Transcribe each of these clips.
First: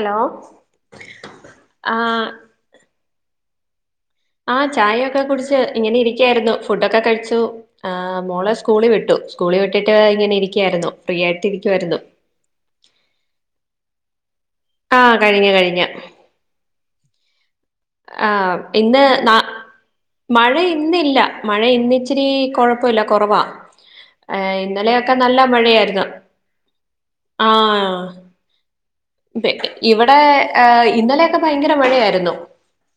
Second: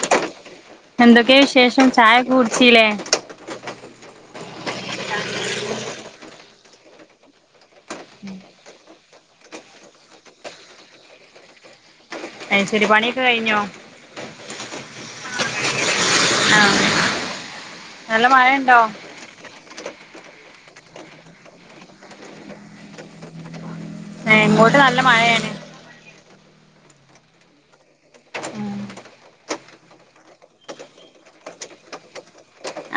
Hello എന്തൊക്കെ വിശേഷം ആ ചായൊക്കെ കുടിച്ചീലെ. ആഹ് ചായയൊക്കെ കുടിച്ച് ഇങ്ങനെ ഇരിക്കായിരുന്നു ഫുഡൊക്കെ കഴിച്ചു ആഹ് മോളെ സ്കൂളി വിട്ടു. സ്കൂളി വിട്ടിട്ട് ഇങ്ങനെ ഇരിക്കായിരുന്നു. ഫ്രീയായിട്ടിരിക്കുവായിരുന്നു. അയ് ശെരി പണിയൊക്കെ കഴിഞ്ഞോ? ആഹ് കഴിഞ്ഞ് കഴിഞ്ഞ് ആഹ് നല്ല ആ മഴയുണ്ടോ പിന്നെ നാ - മഴ ഇന്നില്ല മഴ ഇന്നച്ചിരി കൊഴപ്പമില്ല കൊറവാ ഏ ഏഹ് ഇങ്ങോട്ട് ഇന്നലെയൊക്കെ നല്ല മഴയാണ് മഴയായിരുന്നു ആഹ് ഇവിടെ ഇന്നലെയൊക്കെ ഭയങ്കര മഴയായിരുന്നു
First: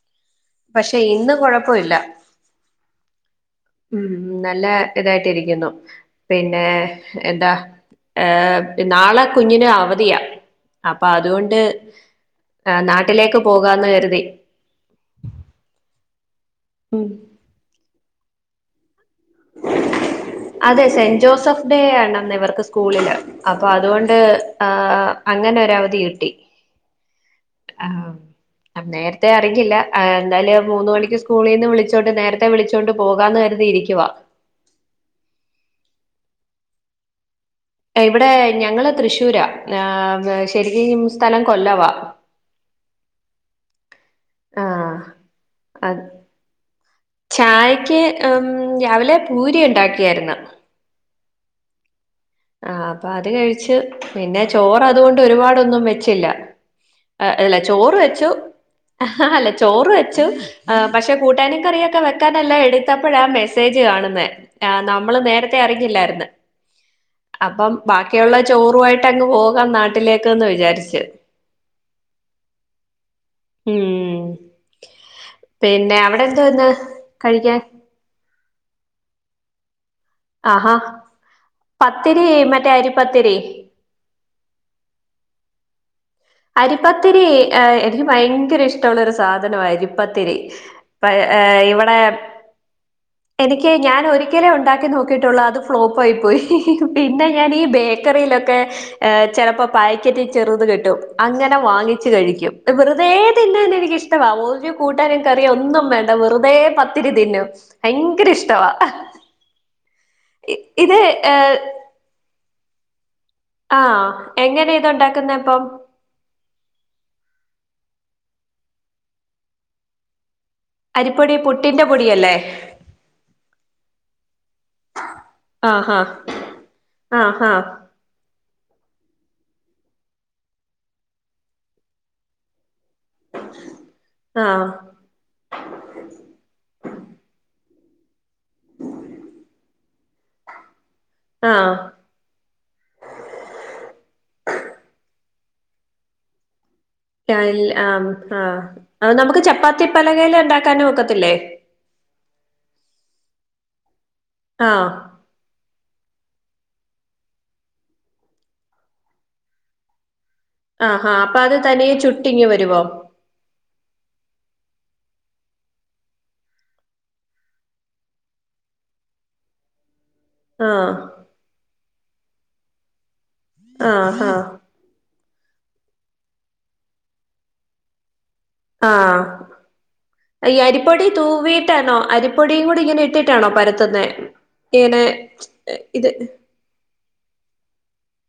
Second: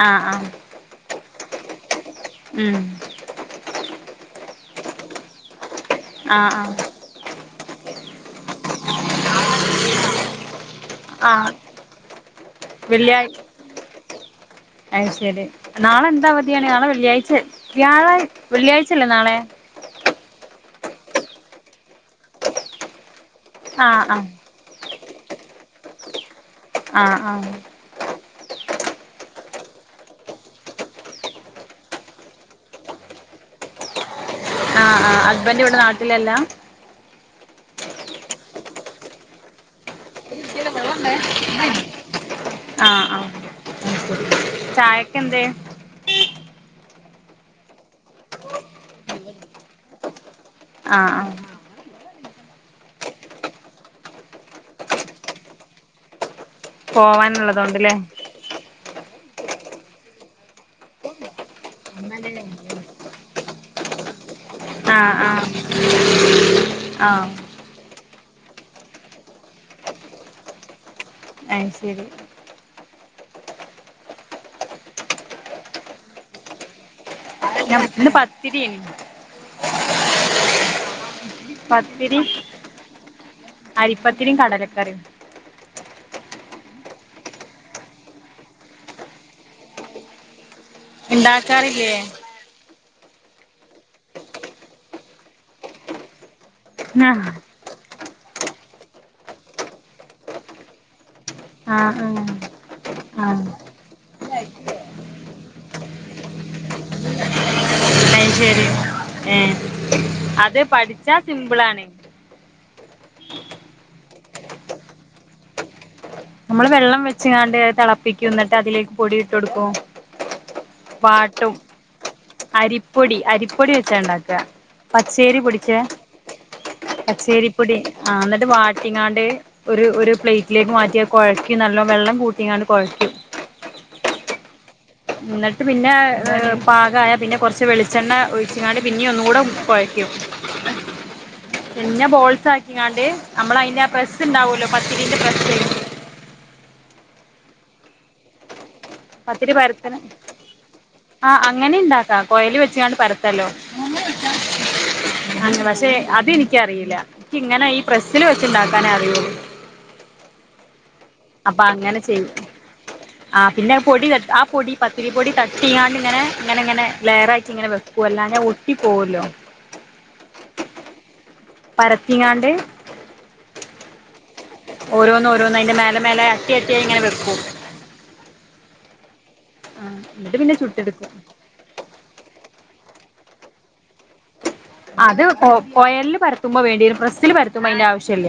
ആഹ് ആഹ് പക്ഷെ ഇന്ന് കൊഴപ്പവില്ല ഉം ഉം നല്ല ഇതായിട്ടിരിക്കുന്നു ആഹ് പിന്നെ ആഹ് എന്താ ഏഹ് നാളെ കുഞ്ഞിന് അവധിയാ അപ്പൊ ആഹ് അതുകൊണ്ട് വെള്ളിയാഴ് നാട്ടിലേക്ക് പോകാന്ന് കരുതി അയ് ശരി നാളെ എന്താ അവതിയാണ് നാളെ ഉം വെള്ളിയാഴ്ച വ്യാഴാ വെള്ളിയാഴ്ച അല്ലേ നാളെ അതെ സെന്റ് ജോസഫ് ഡേ ആണ് അന്ന് ഇവർക്ക് സ്കൂളില് അപ്പൊ ആഹ് അതുകൊണ്ട് ആഹ് ആഹ് അങ്ങനെ ഒര് അവധി കിട്ടി ആഹ് ആഹ് ആഹ് നേരത്തെ അറിഞ്ഞില്ല എന്നന്തായല് മൂന്ന് മണിക്ക് സ്കൂളിൽ നിന്ന് വിളിച്ചോണ്ട് നേരത്തെ വിളിച്ച് വിളിച്ചൊണ്ട് പോകാന്ന് കരുതിയിരിക്കുവ ആ ആഹ് ഹസ്ബന്റ്‌ ഇവിടെ നാട്ടിലല്ലാ ഇവിടെ ഞങ്ങള് തൃശ്ശൂരാ ആഹ് ശരിക്കും സ്ഥലം കൊല്ലവാ ആഹ് ചായക്കെ എന്തെ അത് ചായക്ക് രാവിലെ പൂരി ഉണ്ടാക്കിയായിരുന്ന ആഹ് ആഹ് ആ അപ്പൊ അത് കഴിച്ച് പിന്നെ ചോറ് അതുകൊണ്ട് ഒരുപാടൊന്നും വെച്ചില്ല അല്ല പോവാനുള്ളതോണ്ട്ല്ലേ ചോറ് വെച്ചു അല്ല ചോറ് വെച്ചു ആ പക്ഷെ കൂട്ടാനും കറിയൊക്കെ വെക്കാാനല്ലോ എടുത്തപ്പോഴാ മെസ്സേജ് കാണുന്നെ ആ ആഹ് നമ്മള് ആഹ് നേരത്തെ അറിഞ്ഞില്ലായിരുന്നു ആഹ് അപ്പം ബാക്കിയുള്ള ചോറു ആയിട്ട് അങ്ങ് പോകാം നാട്ടിലേക്ക്ന്ന് വിചാരിച്ചു അയ് ശരി ഉം പിന്നെ അവിടെ എന്തോ ഇന്ന് കഴിക്കാൻ ഇന്ന് പത്തിരിയെയ്നി ആഹ് ആഹാ പത്തിരി മറ്റേ അരിപ്പത്തിരി അരിപ്പത്തിരിയും കടലക്കറിയും അരിപ്പത്തിരി എനിക്ക് ഭയങ്കരം ഇഷ്ടമുള്ള ഒരു സാധനമാണ് അരിപ്പത്തിരി പ ഏ ഇണ്ടാക്കാറില്ലേ ഇവിടെ എനിക്ക് ഞാൻ ഒരിക്കലേ ഉണ്ടാക്കി നോക്കിയിട്ടുള്ളൂ അത് ഫ്ലോപ്പ് ആയി പോയി പിന്നെ ആഹ് ഞാൻ ഈ ബേ ബേക്കറിയിലൊക്കെ് ചിലപ്പോ പാക്കറ്റ് ചെറുത് കിട്ടും അങ്ങനെ ആഹ് വാങ്ങിച്ച് കഴിക്കും ആഹ് ആഹ് വെറുതെതിനാൻ എനിക്കിഷ്ടം ഇഷ്ടവാ ഒരു കൂട്ടാനും കറിയു ഒന്നും വേണ്ട വെറുതെ പത്തിരി തിന്നും അയ് ഭയങ്കരം ശരി ഇഷ്ടവാ ഏഹ് അത് ഇത് പഠിച്ചാ ഏഹ് സിമ്പിളാണ് ആഹ് എങ്ങനെ ഇത് ഇണ്ടാക്കുന്ന അപ്പം നമ്മള് വെള്ളം വെച്ചാണ്ട് അത് തിളപ്പിക്കും എന്നിട്ട് അതിലേക്ക് പൊടി ഇട്ട് കൊടുക്കും അരിപ്പൊടി വാട്ടും പുട്ടിന്റെ പൊടിയല്ലേ? അരിപ്പൊടി അരിപ്പൊടി വെച്ചാ ഉണ്ടാക്കാ പച്ചേരിപ്പൊടിച്ചേ ആഹ് ആഹ് ആഹ് പച്ചേരിപ്പൊടി ആഹ് ആ ഇന്നിട്ട് വാട്ടിങ്ങാണ്ട് ഒരു ഒരു പ്ലേറ്റിലേക്ക് മാറ്റി കുഴക്കും നല്ലോ വെള്ളം കൂട്ടിങ്ങാണ്ട് കുഴയ്ക്കും ആഹ് എന്നിട്ട് പിന്നെ പാകായ പിന്നെ കുറച്ച് വെളിച്ചെണ്ണ ഒഴിച്ചിക്കാണ്ട് പിന്നെ ഒന്ന് കൂടെ കുഴയ്ക്കും. ആഹ് പിന്നെ ബോൾസ് ആക്കിങ്ങാണ്ട് നമ്മള അതിന്റെ പ്രസ് ഉണ്ടാവല്ലോ പത്തിരിന്റെ പ്രസ് കൽ ആ ആ അത് നമുക്ക് പത്തിരി പരത്തണ ചപ്പാത്തിപ്പലകയില് ഉണ്ടാക്കാനും ആ ഒക്കത്തില്ലേ? അങ്ങനെ ഇണ്ടാക്കാ കോയൽ വെച്ചാണ്ട് പരത്തല്ലോ. ആഹ് അ പക്ഷെ അതെനിക്കറിയില്ല എനിക്ക് ഇങ്ങനെ ഈ പ്രസ്സിൽ വെച്ചുണ്ടാക്കാനേ അറിയെള്ളൂ ആഹ് ആഹ് അപ്പൊ അത് തനിയെ ചുട്ടിങ്ങ് വരുവോ. ആഹ് പിന്നെ പൊടി തട്ട് ആ പൊടി പത്തിരി പൊടി തട്ടിയാണ്ട് ഇങ്ങനെ ഇങ്ങനെ ഇങ്ങനെ ലെയറായിട്ടിങ്ങനെ വെക്ക് വല്ലാന ഒട്ടി പോവല്ലോ ആഹ് പരത്തിങ്ങാണ്ട് ആഹ് ആഹ് ഓരോന്നോരോന്ന് അയ്ന്റെ മേലെ മേലെ അട്ടി അട്ടിയായി ഇങ്ങനെ വെക്കും. ആഹ് ആഹ് എന്നിട്ട് ഈ പിന്നെ അരിപ്പൊടി ചുട്ടെടുക്കും തൂവി ട്ടാണോ അരിപ്പൊടിയും കൂടി ഇങ്ങനെ ഇട്ടിട്ടാണോ പരത്തുന്നെ ഇങ്ങനെ അത് ഇത് കൊയലില് പരത്തുമ്പോ വേണ്ടിയരും പ്രസ്സില് പരത്തുമ്പോ അയ്ന്റെ ആവശ്യം ഇല്ല.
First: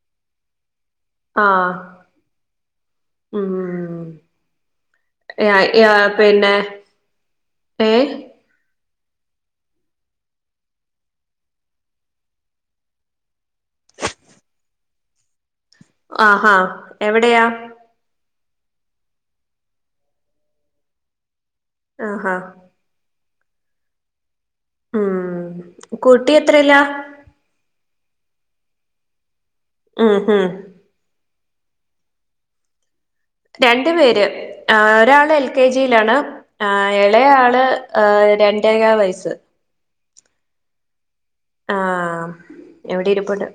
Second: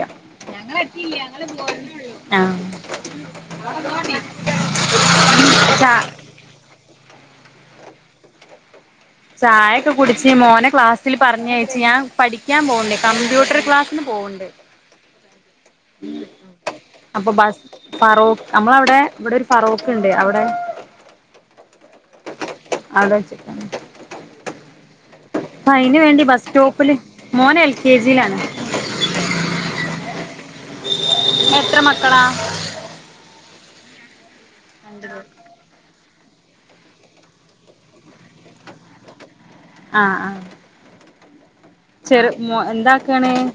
ഞങ്ങളെത്തില്ല ഞങ്ങൾ ആഹ് പോരുന്നൊള്ളു. യ യ പിന്നെ ഏ ചായൊക്കെ കുടിച്ച് മോനെ ക്ലാസ്സിൽ പറഞ്ഞയച്ച് ഞാൻ പഠിക്കാൻ പോക്ണ്ട് കമ്പ്യൂട്ടർ ക്ലാസ്സിന് പോ ഉണ്ട്. ആഹ് ആഹ് അപ്പൊ എവിടെയാ ബസ് ഫറോക്ക് നമ്മള അവ്ടെ ഇവിടെ ഒരു ഫറോക്ക്ണ്ട് അവടെ ആഹ് ആഹ് അവ്ടെ വെച്ചിട്ടാണ്. ഉം അയ്ന് വേണ്ടി കുട്ടി ബസ് എത്രയിലാ സ്റ്റോപ്പില് മോന് എൽ കെ ജിയിലാണ്. ഉം ഉം എത്ര മക്കളാ. രണ്ട് പേര് ഒരാള് എൽ കെ ജിയിലാണ് ഇളയ ആള് രണ്ടേകാൽ വയസ്സ് ആഹ് ആഹ് ആഹ് ചെറു മോ ഇവിടെ എന്താക്കാണ് ഇരിപ്പുണ്ട്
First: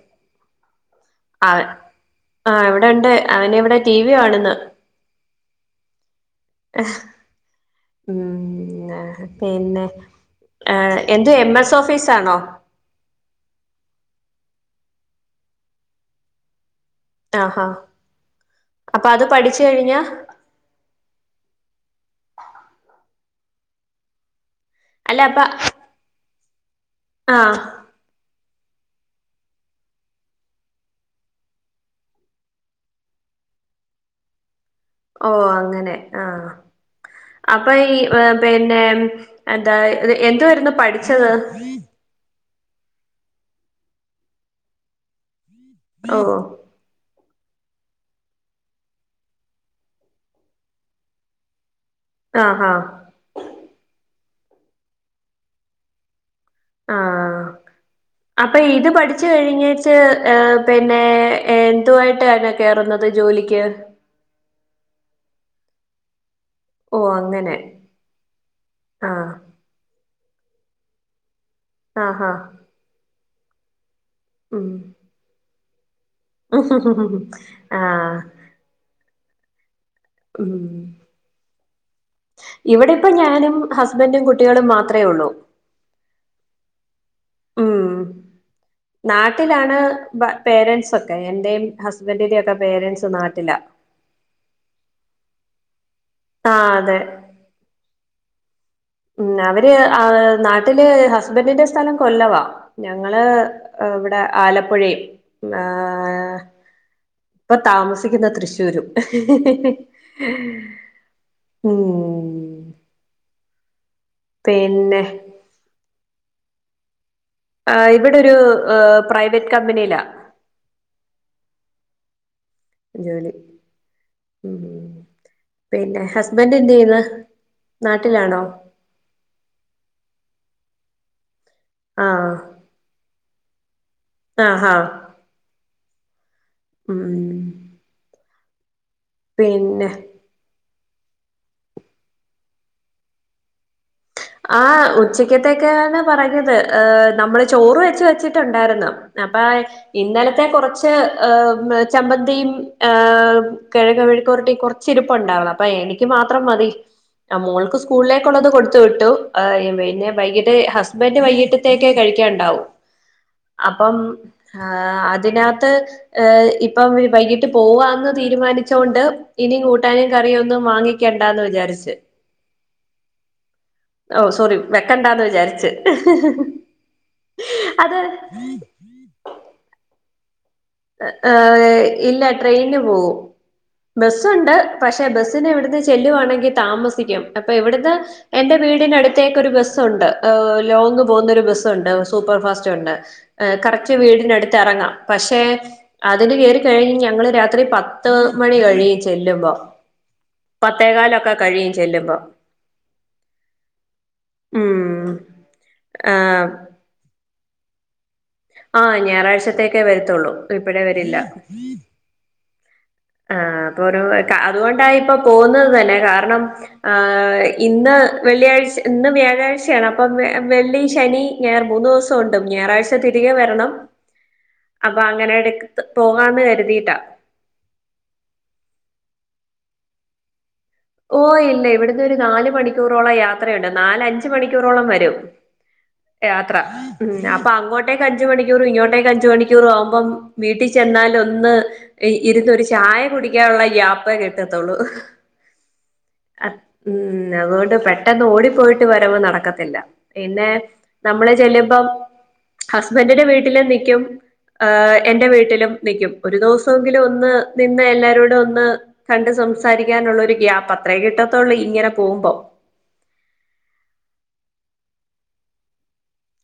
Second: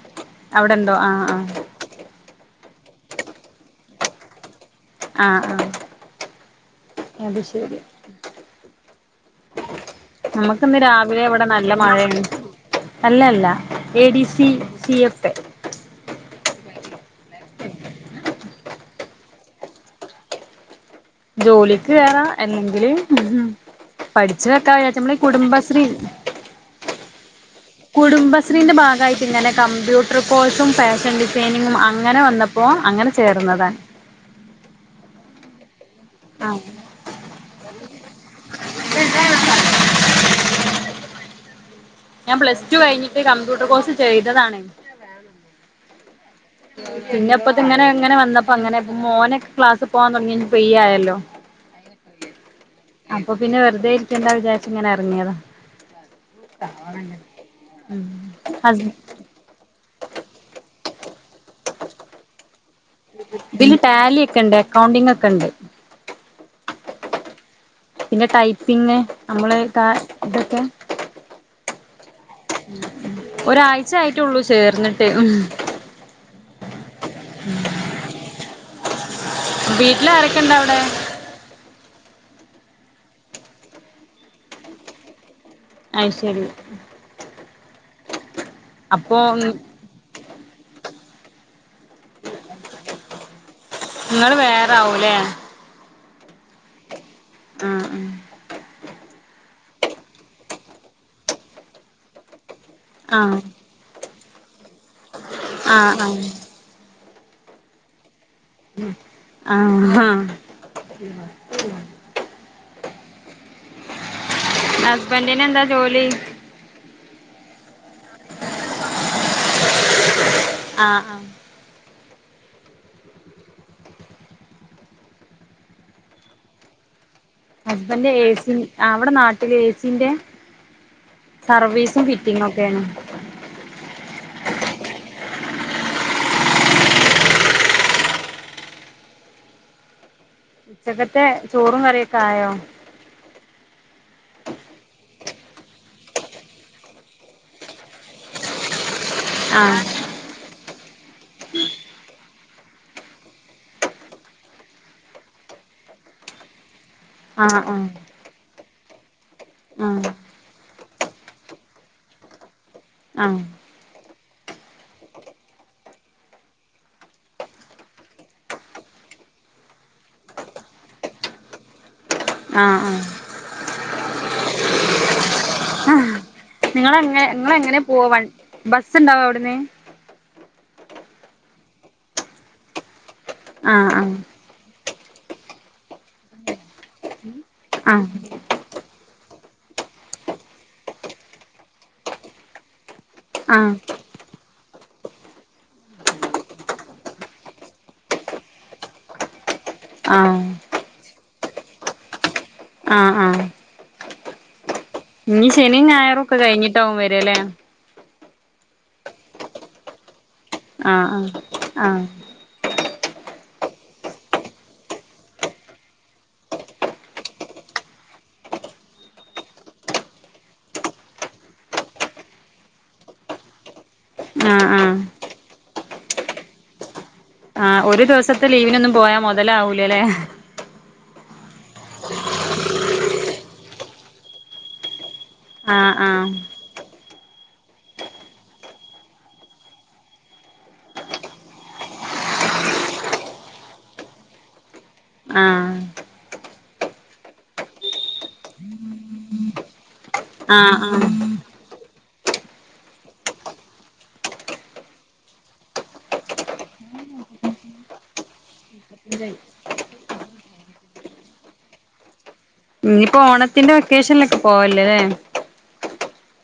അവിടെണ്ടോ ആഹ് ആഹ് അവൻ ആഹ് ഇവിടെണ്ട് അവന് ഇവിടെ ടി വി കാണുന്നു. ആഹ് ആഹ് അത് ശെരി. ഉം പിന്നെ നമുക്കിന്ന് രാവിലെ എന്ത് ഇവിടെ എം നല്ല എസ് മഴയാണ് ഓഫീസാണോ? അല്ലല്ല A D C. C F A ആഹ് ഹ അപ്പൊ അത് പഠിച്ച് കഴിഞ്ഞ ജോലിക്ക് കേറ അല്ലങ്കില് പഠിച്ചു വെക്കാ വിചാ നമ്മളെ അല്ല അപ്പ കുടുംബശ്രീ ആഹ് കുടുംബശ്രീന്റെ ഭാഗായിട്ട്ങ്ങനെ കമ്പ്യൂട്ടർ കോഴ്സും ഫാഷൻ ഡിസൈനിങ്ങും അങ്ങനെ വന്ന പ്പോ അങ്ങനെ ചേർന്നതാണ്. ഓ അങ്ങനെ ആഹ് അപ്പൊ ഈ പിന്നെ എന്താ എന്ത് വായിരുന്നു പഠിച്ചത്. ഞാൻ പ്ലസ് ടു കഴിഞ്ഞിട്ട് കമ്പ്യൂട്ടർ കോഴ്സ് ചെയ്തതാണ്. ഓ പിന്നെപ്പത് ഇങ്ങനെ ഇങ്ങനെ വന്നപ്പോ അങ്ങനെ ബ് മോനൊക്കെ ക്ലാസ് പോവാൻ തൊട്ങ്ങി കഴിഞ്ഞാ ഫ്രീ ആയല്ലോ. ആഹ് ആഹ് അപ്പൊ പിന്നെ വെറുതേ ഇരിക്കണ്ടാ വിചാരിച്ച്ങ്ങനെ അർങ്ങിയതാ ആഹ് അപ്പൊ ഇത് ഹസ് പഠി ജ്ജ്കഴിഞ്ഞായ്ച ഏ പിന്നെ എന്തുവായിട്ടാണ് കേറുന്നത്. ജോലിക്ക് ഇതീ ടാലി ഒക്കെ ഇണ്ട് അക്കൗണ്ടിംഗ് ഒക്കെ ഇണ്ട് ഓ അങ്ങനെ പിന്നെ ടൈപ്പിങ് ആഹ് നമ്മള് താ ഇതൊക്കെ ആഹ് ആഹ് ഒരാഴ്ചായിട്ടൊള്ളൂ ചേർന്നിട്ട് ഹും വീട്ടിലാരാ ഉം ഇവടെ ഇപ്പം ഞാനും ഹസ്ബൻറ്റും കുട്ടികളും മാത്രേ ഒള്ളൂ അയ്ശെരി ഉം അപ്പൊ നാട്ടിലാണ് പേരൻസൊക്കെ എന്റേം ഹസ്ബന്റിന്റെക്കെ പേരന്റ്സ് നാട്ടിലാ ഇങ്ങള് വേറെ ആവൂലേ. ആഹ് അതെ ആഹ് ആഹ് ഉം അവര് ആഹ് നാട്ടില് ഹസ്ബന്റിന്റെ സ്ഥലം കൊല്ലവാ ഞങ്ങള് ആഹ് ഏഹ് ഇവ്ട ആലപ്പുഴേം ആഹ് ആഹ് ആഹ് ഏഹ് ഇപ്പ താമസിക്കുന്ന തൃശ്ശൂ ശുരും ആഹ് ആഹ് ഉം പിന്നെ ഹസ്ബന്റിന് എന്താ ജോലി? ആഹ് ഇവടൊരു ഏഹ് പ്രൈവറ്റ് കമ്പനിലാ ആഹ് ആഹ് ജോലി ഉം ഉം പിന്നെ ഹസ്ബന്റ് എന്ത് ചെയ്യന്ന് ഹസ്ബൻറ്റ് എസി അവടെ നാട്ടില് ഏസീന്റെ സർവീസും ആഹ് ഫിറ്റിങ്ങോ ക്കെയാണ് ആഹ് ആഹ് ഉം ഉം പിന്നെ ഉച്ചക്കത്തെ ചോറും കറിയൊക്കെ ആയോ? ആഹ് ഉച്ചക്കത്തേക്കാണ് പറഞ്ഞത് ഏഹ് നമ്മള് ചോറ് വെച്ച് വെച്ചിട്ടോണ്ടാരുന്നു അപ്പായ് ആഹ് ഇന്നലത്തെ കൊറച്ച് ഏഹ് ചമ്മന്തിയും ഏഹ് കേഴങ്ങ് മെഴുക്കോരട്ടിം കൊറ ച്ചിരുപ്പണ്ടാ [unintelligible] അപ്പോ എനിക്ക് മാത്രം മതി ആഹ് മോൾക്ക് സ്കൂളിലേക്കോള്ളത് കൊടുത്ത് വിട്ടു ഏഹ് പിന്നെ ആഹ് വൈകിട്ട് ഹസ് ബൻറ്റ് വൈകീട്ടത്തേക്ക് കഴിക്കാണ്ടാവു ആഹ് അപ്പം അതിനത്ത് ഏഹ് ഇപ്പം വൈകിട്ട് പോവാന്ന് തീരുമാനിച്ചൊണ്ട് ഇനി കൂട്ടാനും കറിയൊന്നും വാങ്ങിക്കണ്ടാന്ന് വിചാരിച്ച് ആഹ് ആഹ് ഓഹ് സോറി വെക്കണ്ടാന്ന് വിചാരിച്ച് ആഹ് നിങ്ങളെങ്ങനെ നിങ്ങള എങ്ങനെ അത് പോവ ബസ്ണ്ടാവോ അവിടന്ന് ഏഹ് ഇല്ല ട്രെയിന് പോവും ആഹ് ബസ്സൊണ്ട് പഷേ ബസ്സിന് ഇവിടുന്ന് ചെല്ലുവാണെങ്കി താമസിക്കും അപ്പൊ ഇവിടുന്ന് ആഹ് എന്റെ വീടിനടു ത്തേക്കൊരു ബസ്സൊണ്ട് ഏഹ് ലോങ് പോകുന്നൊരു ബസ്സൊണ്ട് സൂപ്പർഫാസ്റ്റ് ഒണ്ട് ഏഹ് ആഹ് കറക്റ്റ് വീടിനടുത്ത് എറങ്ങാം പഷേ അതിന് കേറി കഴിഞ്ഞ് ഞങ്ങള് രാത്രി പത്ത് മണി കഴിയും ചെല്ലുമ്പോ ആഹ് പത്തേകാലൊക്കെ കഴിയും ചെല്ലുമ്പൊ ആഹ് ആഹ് ഉം ഇനി ശനി ഞായറുക്കെ ആഹ് കഴിഞ്ഞിട്ടാവും വര്ല്ലേ ആഹ് ഞായറാഴ്ചത്തേക്കേ വരത്തൊള്ളൂ. ആഹ് ആഹ് ആഹ് ആഹ് തോരം അത് കൊണ്ടായിപ്പൊ പോവുന്നത് തന്നെ കാരണം ആ ഇന്ന് വെള്ളിയാഴ്ച ഇന്ന് വ്യാഴാഴ്ചയാണ് അപ്പം വെള്ളി ശനി ഞായർ മൂന്ന് ദിവസോണ്ട് ഞായറാഴ്ച തിരികെ വരണം. ആഹ് അപ്പ ആഹ് അങ്ങനെടക്ക് പോകാന്ന് കര്തീട്ടാ ആഹ് ഒരു ദിവസത്തെ ലീവിനൊന്നും പോയാ മൊതലാവൂല്യ ലേ ഓഹ് ഇല്ല ഇവിടന്ന് ഒരു നാല് മണിക്കൂറോളം യാത്രയുണ്ട് നാല അഞ്ച് മണിക്കൂറോളം വരും. ആഹ് ആഹ് യാത്ര ഉം അപ്പ അങ്ങോട്ടേക്ക് അഞ്ച് മണിക്കൂറും ഇങ്ങോട്ടേക്ക് അഞ്ച് മണിക്കൂറും ആവുമ്പം വീട്ടിൽ ചെന്നാൽ ഒന്ന് ഈ ഇരുന്ന് ഒരു ചായ കുടിക്കാനുള്ള ഗ്യാപ്പേ കിട്ടത്തൊള്ളൂ. ആഹ് അഹ് ഉം അതോണ്ട് പെട്ടെന്ന് ഓടിപ്പോയിട്ട് വരവ് നടക്കത്തില്ല പിന്നെ ആഹ് ആഹ് നമ്മള് ചെല്ലുമ്പം ഹസ്ബൻഡിന്റെ വീട്ടിലും നിക്കും ഏഹ് എന്റെ വീട്ടിലും നിക്കും ഒരു ദിവസോങ്കിലും ഒന്ന് നിന്ന് എല്ലാരോടും ഒന്ന് കണ്ട് സംസാരിക്കാനുള്ളൊരു ഗ്യാപ്പ് അത്രേ കിട്ടത്തോള്ളൂ ഇങ്ങനെ പോവുമ്പോ. ഇഞ്ഞിപ്പൊ ഓണത്തിന്റെ വെക്കേഷനിലൊക്കെ പോവല്ല ലേ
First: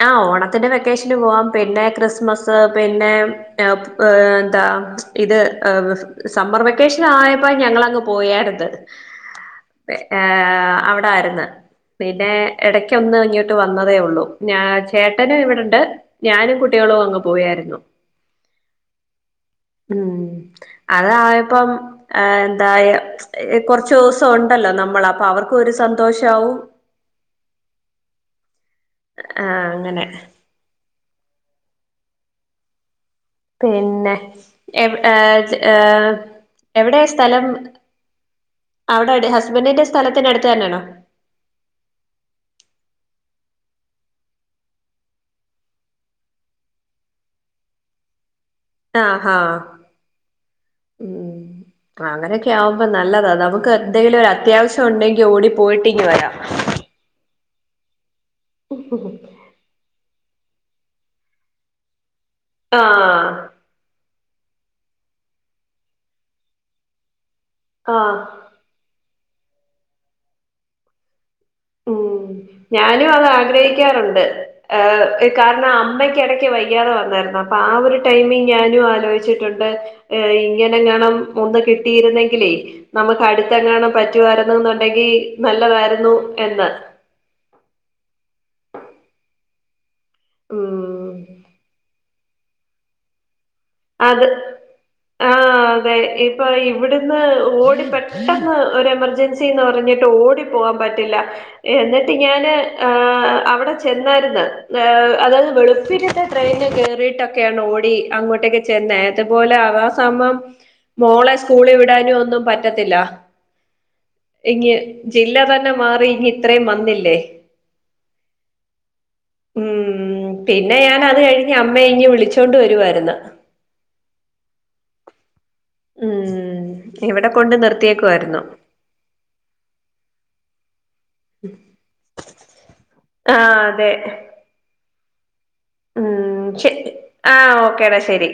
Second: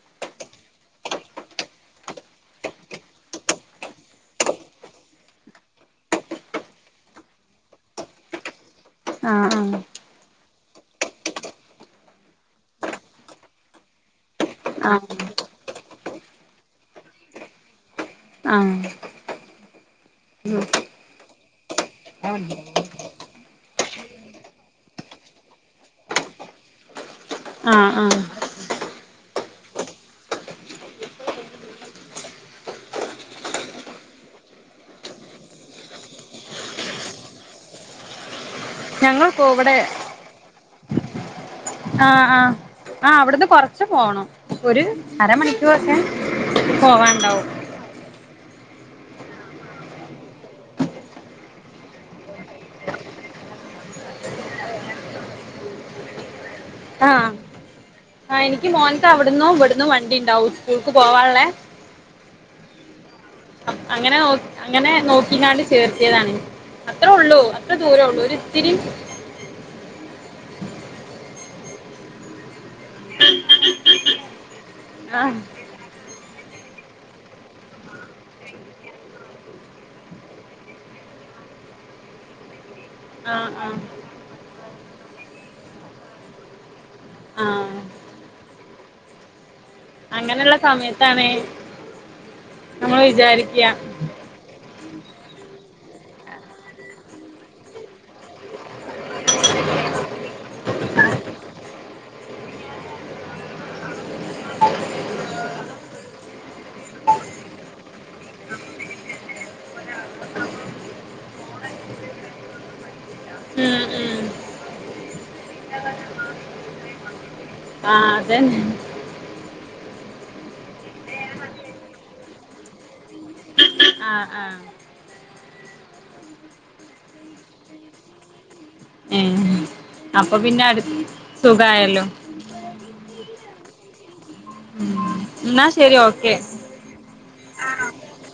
ആഹ് ഓണത്തിന്റെ വെക്കേഷന് പോവാം പിന്നെ ക്രിസ്മസ് പിന്നെ ഏഹ് പ് എന്താ ഇത് ഹ് സമ്മർ വെക്കേഷൻ ആയപ്പോ ഞങ്ങളങ്ങ് പോയാര്ന്ന് ആഹ് ഏ അവടാര്ന്ന് പിന്നെ എടക്ക് ഒന്ന് ഇങ്ങോട്ട് വന്നതേ ഒള്ളൂ. ഞാ ആഹ് ചേട്ടന് ഇവിടെണ്ട് ഞാനും കുട്ടികളും അങ്ങ് പോയാരുന്നു. ആഹ് ഉം അതായപ്പം ഏ എന്തായ സ് കൊറച്ചൂസം ഉണ്ടല്ലോ നമ്മൾ അപ്പൊ അവർക്ക് ഒരു സന്തോഷാവും. ആഹ് ആഹ് ആ അങ്ങനെ പിന്നെ എഏ ഏ എവടെ സ്ഥലം അവടെ ടെ ഞങ്ങൾക്കും ഇവിടെ ഹസ്ബൻന്റിന്റെ സ്ഥലത്തിനടുത്ത് തന്നേണോ? ആഹ് ആഹ്. ആഹ് അവിടുന്ന് കൊറച്ച് പോണം ഒരു അരമണിക്കൂറൊക്കെ പോവാണ്ടാവും. ആഹ് ഹാ ഉം ഉം അങ്ങനെയൊക്കെ ആവുമ്പോ നല്ലതാ നമുക്ക് എന്തെങ്കിലും ഒരു അത്യാവശ്യം ഉണ്ടെങ്കി ഓടി പോയിട്ടിങ്ങ് വരാം. ആഹ് ആ എനിക്ക് മോന്‌ക്ക് അവിടന്നും ഇവിടുന്നും വണ്ടി ഇണ്ടാവും സ്കൂൾക്ക് പോവാള്ളേ ആഹ് അങ്ങനെ ഓക് അങ്ങനെ നോക്കീ ങ്ങാണ്ട് ചേർത്തിയതാണ് അത്രേ ഉള്ളൂ അത്ര ദൂരേ ഉള്ളൂ. ആഹ് ഒര് ത്തിരി ഉം ഞാനും അത് ആഗ്രഹിക്കാറുണ്ട്. ഏഹ് എ ആഹ് കാരണം അമ്മയ്ക്കടക്ക് വൈയ്യാതെ വന്നാരുന്നു അപ്പൊ ആ ഒരു ടൈമി ഞാനും ആലോയ്ച്ചിട്ടുണ്ട്. ഏ ഇങ്ങനെങ്ങണം ഒന്ന് കിട്ടിയിരുന്നെങ്കിലേയ് നമുക്ക് ആഹ് ആഹ് അടുത്തെങ്ങാണം പറ്റുവാരുന്നു ന്നുണ്ടെങ്കി നല്ലതാരുന്നു എന്ന് ആഹ് അങ്ങനെള്ള ഉം സമയത്താണ് നമ്മള് വിചാരിക്ക അത് ആഹ് അതെ ഇപ്പൊ ഇവിടുന്ന് ഓടി പെട്ടെന്ന് ഒരു എമർജൻസീന്ന് പറഞ്ഞിട്ട് ഓടി പോവാൻ പറ്റില്ല എന്നിട്ട് ഞാന് ആ അവടെ ചെന്നാരുന്ന്, ഏ അതായത് വെളുപ്പിന് ട്ടെ ട്രെയിൻ കേറിയിട്ടൊക്കെയാണ് ഓടി അങ്ങോട്ടേക്കെ ചെന്നേ അതുപോലെ ആവാസമം മോളെ സ്കൂളീ വിടാനൊന്നും പറ്റത്തില്ല ഉം ഉം ഇങ്ങ് ജില്ല തന്നെ മാറി ഇങ്ങ് ഇത്രയും വന്നില്ലേ അതെന്നെ ഉം പിന്നെ ഞാൻ അത് കഴിഞ്ഞ് അമ്മയെ ഇങ്ങ് വിളിച്ചോണ്ട് വരുവാരുന്ന് ആ ആ ഉം ഇവിടെ കൊണ്ട് നിർത്തിയേക്കുവായിരുന്നു ഏഹ് അപ്പൊ പിന്നെ [unintelligible] സുഖായല്ലോ ആ അതെ ന്നാ ഉം ച്ചെ ആ ഓക്കേടാ ശെരി